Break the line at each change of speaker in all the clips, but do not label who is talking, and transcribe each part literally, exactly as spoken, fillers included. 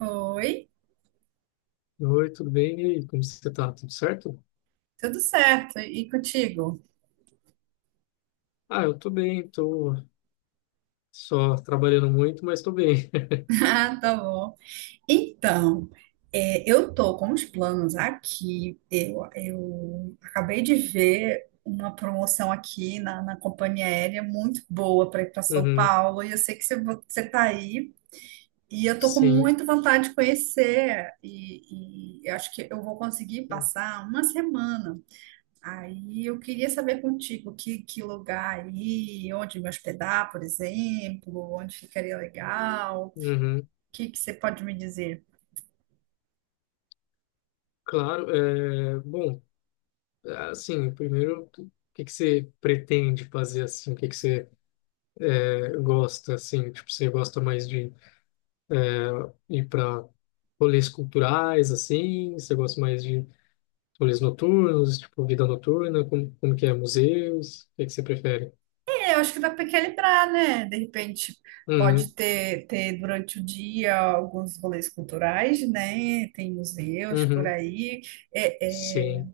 Oi,
Oi, tudo bem? E aí, como você tá? Tudo certo?
tudo certo? E contigo?
Ah, eu tô bem, tô só trabalhando muito, mas tô bem.
Ah, tá bom. Então, é, eu tô com os planos aqui. Eu, eu acabei de ver uma promoção aqui na, na companhia aérea muito boa para ir para São
Uhum,
Paulo. E eu sei que você, você tá aí. E eu tô com
sim.
muita vontade de conhecer. E, e eu acho que eu vou conseguir passar uma semana. Aí eu queria saber contigo que, que lugar aí, onde me hospedar, por exemplo, onde ficaria legal, o
Uhum,
que, que você pode me dizer?
claro, é, bom, assim, primeiro, o que que você pretende fazer, assim, o que que você é, gosta, assim, tipo, você gosta mais de ir para rolês culturais, assim, você gosta mais de rolês noturnos, tipo, vida noturna, como, como que é, museus, o que que você prefere?
É, eu acho que dá para equilibrar, né? De repente pode
Uhum,
ter, ter durante o dia alguns rolês culturais, né? Tem museus por
uhum,
aí. É, é,
sim,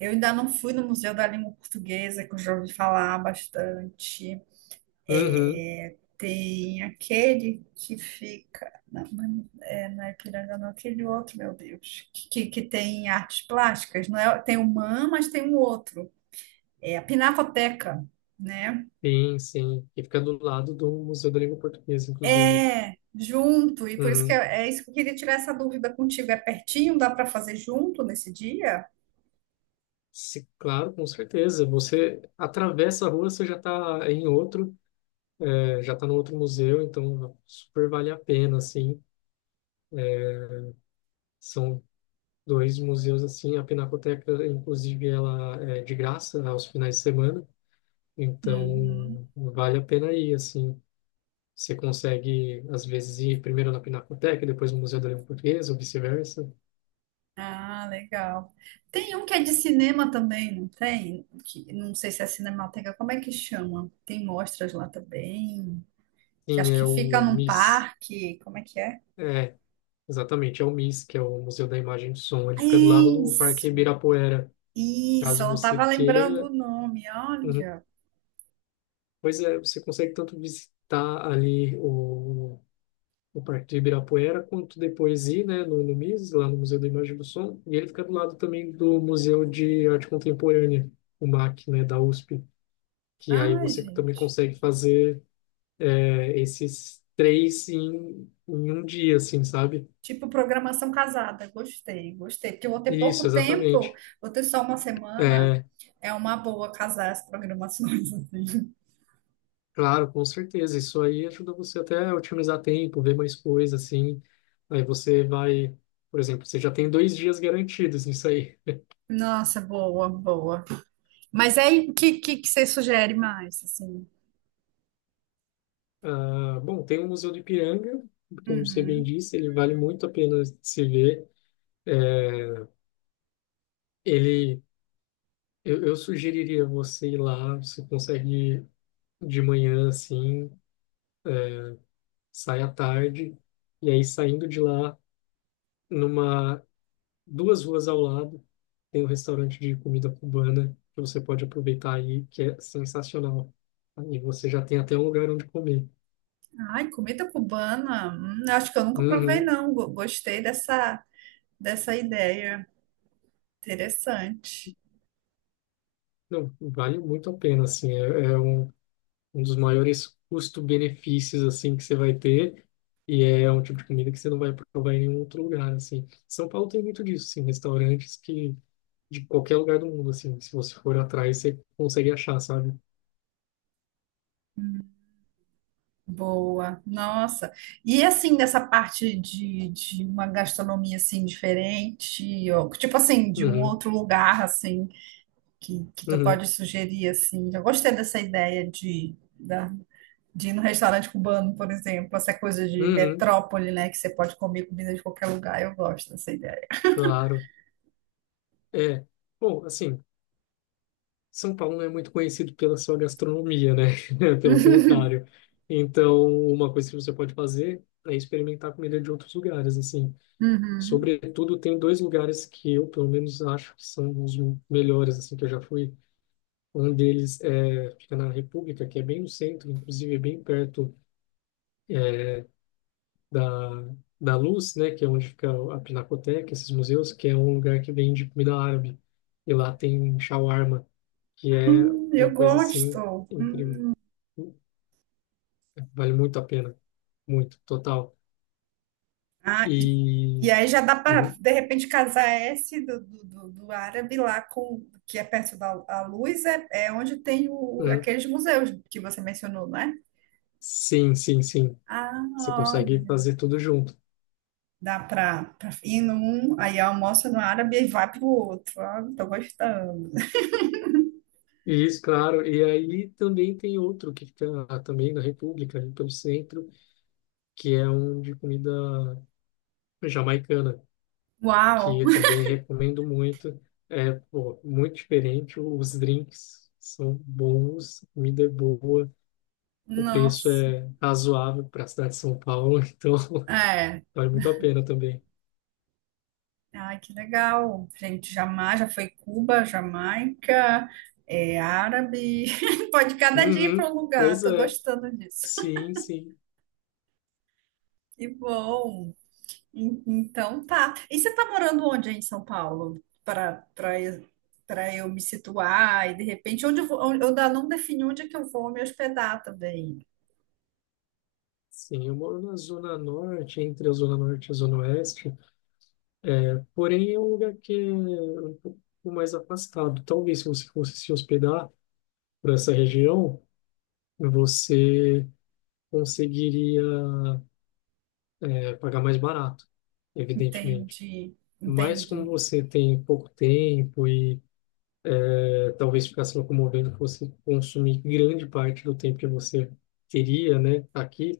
eu ainda não fui no Museu da Língua Portuguesa, que eu já ouvi falar bastante.
uhum.
É, tem aquele que fica. Não, mas é, não é Ipiranga, não, aquele outro, meu Deus. Que, que, que tem artes plásticas, não é? Tem o MAM, mas tem um outro. É a Pinacoteca, né?
Sim, sim. E fica do lado do Museu da Língua Portuguesa, inclusive.
É, junto. E por isso que
Uhum.
é, é isso que eu queria tirar essa dúvida contigo. É pertinho, dá para fazer junto nesse dia?
Se- claro, com certeza. Você atravessa a rua, você já está em outro, é, já está no outro museu, então super vale a pena, assim. São dois museus, assim. A Pinacoteca, inclusive, ela é de graça aos finais de semana,
Uhum.
então vale a pena ir, assim. Você consegue, às vezes, ir primeiro na Pinacoteca, depois no Museu da Língua Portuguesa, ou vice-versa.
Ah, legal. Tem um que é de cinema também, não tem? Que, não sei se é Cinemateca, como é que chama? Tem mostras lá também. Que
Sim,
acho que
é
fica
o
num
MIS.
parque, como é que é?
Exatamente, é o MIS, que é o Museu da Imagem e do Som.
Ah,
Ele fica do lado do Parque
Isso,
Ibirapuera.
isso,
Caso
eu não
você
estava lembrando o
queira.
nome,
Uhum.
olha.
Pois é, você consegue tanto visitar ali o, o Parque do Ibirapuera, quanto depois ir, né, no, no MIS, lá no Museu da Imagem e do Som. E ele fica do lado também do Museu de Arte Contemporânea, o MAC, né, da USP, que aí
Ai,
você também
gente.
consegue fazer é, esses três em, em um dia, assim, sabe?
Tipo programação casada, gostei, gostei. Porque eu vou ter
Isso,
pouco tempo,
exatamente.
vou ter só uma semana.
É,
É uma boa casar as programações, assim.
claro, com certeza. Isso aí ajuda você até a otimizar tempo, ver mais coisa assim. Aí você vai, por exemplo, você já tem dois dias garantidos nisso aí.
Nossa, boa, boa. Mas aí, o que, que, que você sugere mais, assim?
Ah, bom, tem o Museu do Ipiranga, como você bem
Uhum.
disse, ele vale muito a pena se ver. É, Ele, eu, eu sugeriria você ir lá, você consegue de manhã assim, sai à tarde, e aí saindo de lá, numa duas ruas ao lado tem um restaurante de comida cubana que você pode aproveitar aí, que é sensacional. Aí você já tem até um lugar onde comer.
Ai, comida cubana, hum, acho que eu nunca provei,
Uhum.
não. Go- Gostei dessa, dessa ideia. Interessante.
Não, vale muito a pena, assim, é, é um, um dos maiores custo-benefícios, assim, que você vai ter, e é um tipo de comida que você não vai provar em nenhum outro lugar, assim. São Paulo tem muito disso, assim, restaurantes que, de qualquer lugar do mundo, assim, se você for atrás, você consegue achar, sabe?
Boa. Nossa. E assim, dessa parte de, de uma gastronomia assim diferente, ou, tipo assim, de um
Uhum,
outro lugar assim que, que tu
uhum,
pode sugerir assim. Eu gostei dessa ideia de, da, de ir no restaurante cubano, por exemplo, essa coisa de
uhum,
metrópole, né, que você pode comer comida de qualquer lugar. Eu gosto dessa ideia.
claro. É, bom, assim, São Paulo não é muito conhecido pela sua gastronomia, né? Pelo contrário. Então, uma coisa que você pode fazer é experimentar comida de outros lugares, assim.
Uhum.
Sobretudo, tem dois lugares que eu, pelo menos, acho que são os melhores, assim, que eu já fui. Um deles é, fica na República, que é bem no centro, inclusive é bem perto é, da, da Luz, né? Que é onde fica a Pinacoteca, esses museus, que é um lugar que vende comida árabe. E lá tem shawarma, que
Ah,
é
eu
uma coisa, assim,
gosto.
incrível. Vale muito a pena, muito, total.
Ah,
E
e e aí já dá para,
hum,
de repente, casar esse do, do, do- do árabe lá com, que é perto da a luz, é, é onde tem o,
hum,
aqueles museus que você mencionou, né?
sim, sim, sim.
Ah,
Você
ó,
consegue fazer tudo junto.
dá para ir num, aí almoça no árabe e vai pro outro. Ah, tô gostando.
Isso, claro. E aí também tem outro que fica também na República, ali pelo centro, que é um de comida jamaicana,
Uau!
que eu também recomendo muito. É, pô, muito diferente. Os drinks são bons, a comida é boa, o preço
Nossa!
é razoável para a cidade de São Paulo, então
É.
vale muito a pena também.
Ai, que legal. Gente, jamais, já foi Cuba, Jamaica, é árabe. Pode cada dia ir
Uhum,
para um lugar,
pois
tô
é,
gostando disso.
sim, sim,
Que bom. En- Então tá. E você tá morando onde aí em São Paulo? Para para eu para eu me situar e de repente onde eu vou, onde- eu ainda não defini onde é que eu vou me hospedar também.
sim. Eu moro na Zona Norte, entre a Zona Norte e a Zona Oeste, porém é um lugar que é um pouco mais afastado. Talvez se você fosse se hospedar por essa região, você conseguiria é, pagar mais barato, evidentemente.
Entende?
Mas
Entende?
como você tem pouco tempo e é, talvez ficar se locomovendo fosse consumir grande parte do tempo que você teria, né, aqui.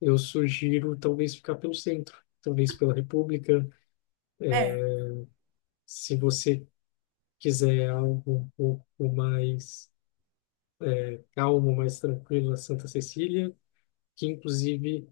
Eu sugiro talvez ficar pelo centro, talvez pela República,
É.
se você quiser algo um pouco mais calmo, mais tranquilo, a Santa Cecília, que inclusive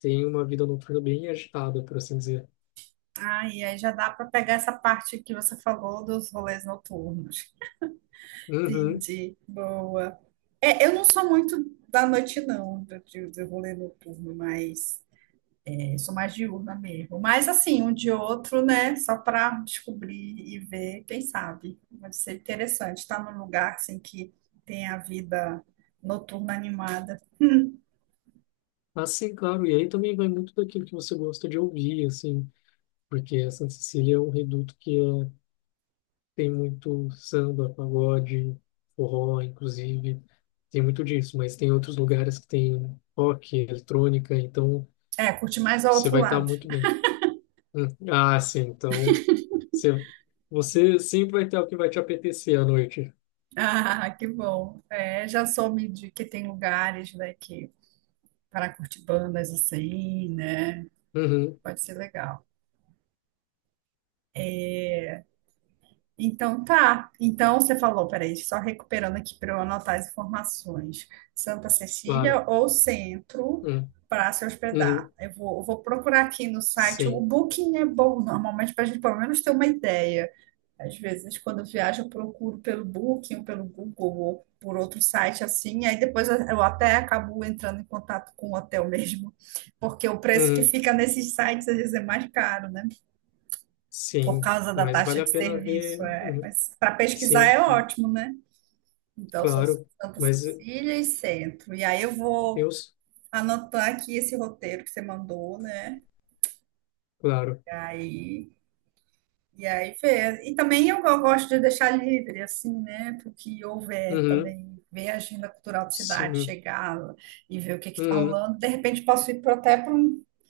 tem uma vida noturna bem agitada, por assim dizer.
Ah, e aí já dá para pegar essa parte que você falou dos rolês noturnos.
Uhum.
Entendi. Boa. É, eu não sou muito da noite, não, do, do do rolê noturno, mas eu sou mais diurna mesmo. Mas assim, um de outro, né? Só para descobrir e ver, quem sabe. Vai ser interessante estar num lugar assim que tem a vida noturna animada.
Assim, claro, e aí também vai muito daquilo que você gosta de ouvir, assim, porque a Santa Cecília é um reduto que é, tem muito samba, pagode, forró, inclusive, tem muito disso, mas tem outros lugares que tem rock, eletrônica, então
É, curte mais ao
você
outro
vai estar
lado.
muito bem. Hum. Ah, sim. Então, você, você sempre vai ter o que vai te apetecer à noite.
Ah, que bom. É, já soube de que tem lugares, né, que para curtir bandas assim, né?
Uhum,
Pode ser legal. Então tá. Então você falou, peraí, só recuperando aqui para eu anotar as informações. Santa Cecília
claro.
ou Centro
Hum,
para se hospedar.
uhum,
Eu vou, eu vou procurar aqui no site. O
sim.
Booking é bom normalmente para a gente pelo menos ter uma ideia. Às vezes, quando eu viajo, eu procuro pelo Booking, ou pelo Google, ou por outro site assim, aí depois eu eu até acabo entrando em contato com o hotel mesmo, porque o preço que
Uhum,
fica nesses sites às vezes é mais caro, né? Por
sim.
causa da
Mas
taxa
vale
de
a pena ver.
serviço. É.
Uhum,
Mas para pesquisar
sim,
é ótimo, né? Então, só
claro.
Santa
Mas
Cecília e Centro. E aí eu vou
eu,
anotar aqui esse roteiro que você mandou, né?
claro.
E aí, e aí ver. E também eu go- gosto de deixar livre, assim, né? Porque houver
Uhum,
também, ver a agenda cultural da cidade,
sim.
chegar e ver o que está
Uhum,
rolando. De repente posso ir pra- até para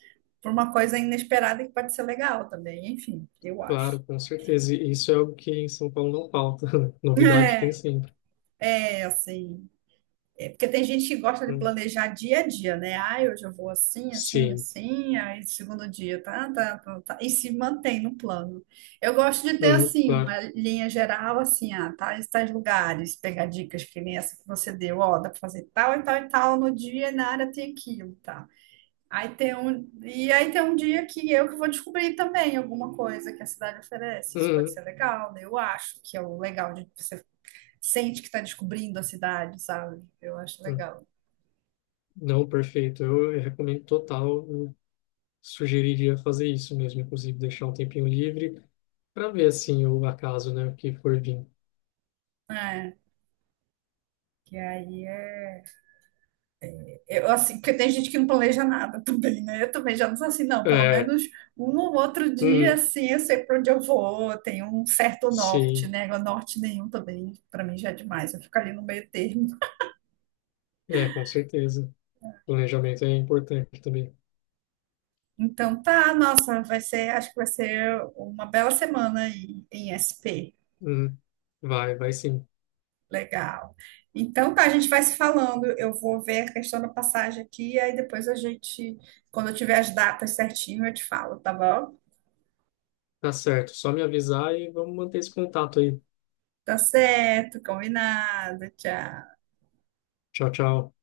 uma coisa inesperada que pode ser legal também. Enfim, eu acho.
claro, com certeza. E isso é algo que em São Paulo não falta. Novidade tem
É,
sempre.
é assim. É porque tem gente que gosta de
Hum,
planejar dia a dia, né? Ah, hoje eu vou assim, assim,
sim.
assim, aí segundo dia, tá, tá, tá, tá, e se mantém no plano. Eu gosto de ter,
Uhum,
assim,
claro.
uma linha geral, assim, ah, tais, tais lugares, pegar dicas que nem essa que você deu, ó, dá pra fazer tal e tal e tal no dia, e na área tem aquilo, tá? Aí tem um, e aí tem um dia que eu que vou descobrir também alguma coisa que a cidade oferece. Isso pode
Uhum,
ser legal, né? Eu acho que é o legal de você sente que está descobrindo a cidade, sabe? Eu acho
uhum.
legal.
Não, perfeito. Eu recomendo total. Sugeriria fazer isso mesmo, inclusive deixar um tempinho livre para ver assim o acaso, né, o que for vir.
É, que aí é. Eu, assim, porque tem gente que não planeja nada também, né? Eu também já não sou assim, não. Pelo
É,
menos um ou outro dia,
uhum,
assim, eu sei para onde eu vou, eu tenho um certo norte,
sim,
né? Agora, norte nenhum também, para mim já é demais, eu fico ali no meio termo.
é, com certeza. Planejamento é importante também.
Então, tá, nossa, vai ser, acho que vai ser uma bela semana aí em S P.
Uhum, vai, vai sim.
Legal. Então, tá, a gente vai se falando. Eu vou ver a questão da passagem aqui, aí depois a gente, quando eu tiver as datas certinho, eu te falo, tá bom?
Tá certo, só me avisar e vamos manter esse contato aí.
Tá certo, combinado. Tchau.
Tchau, tchau.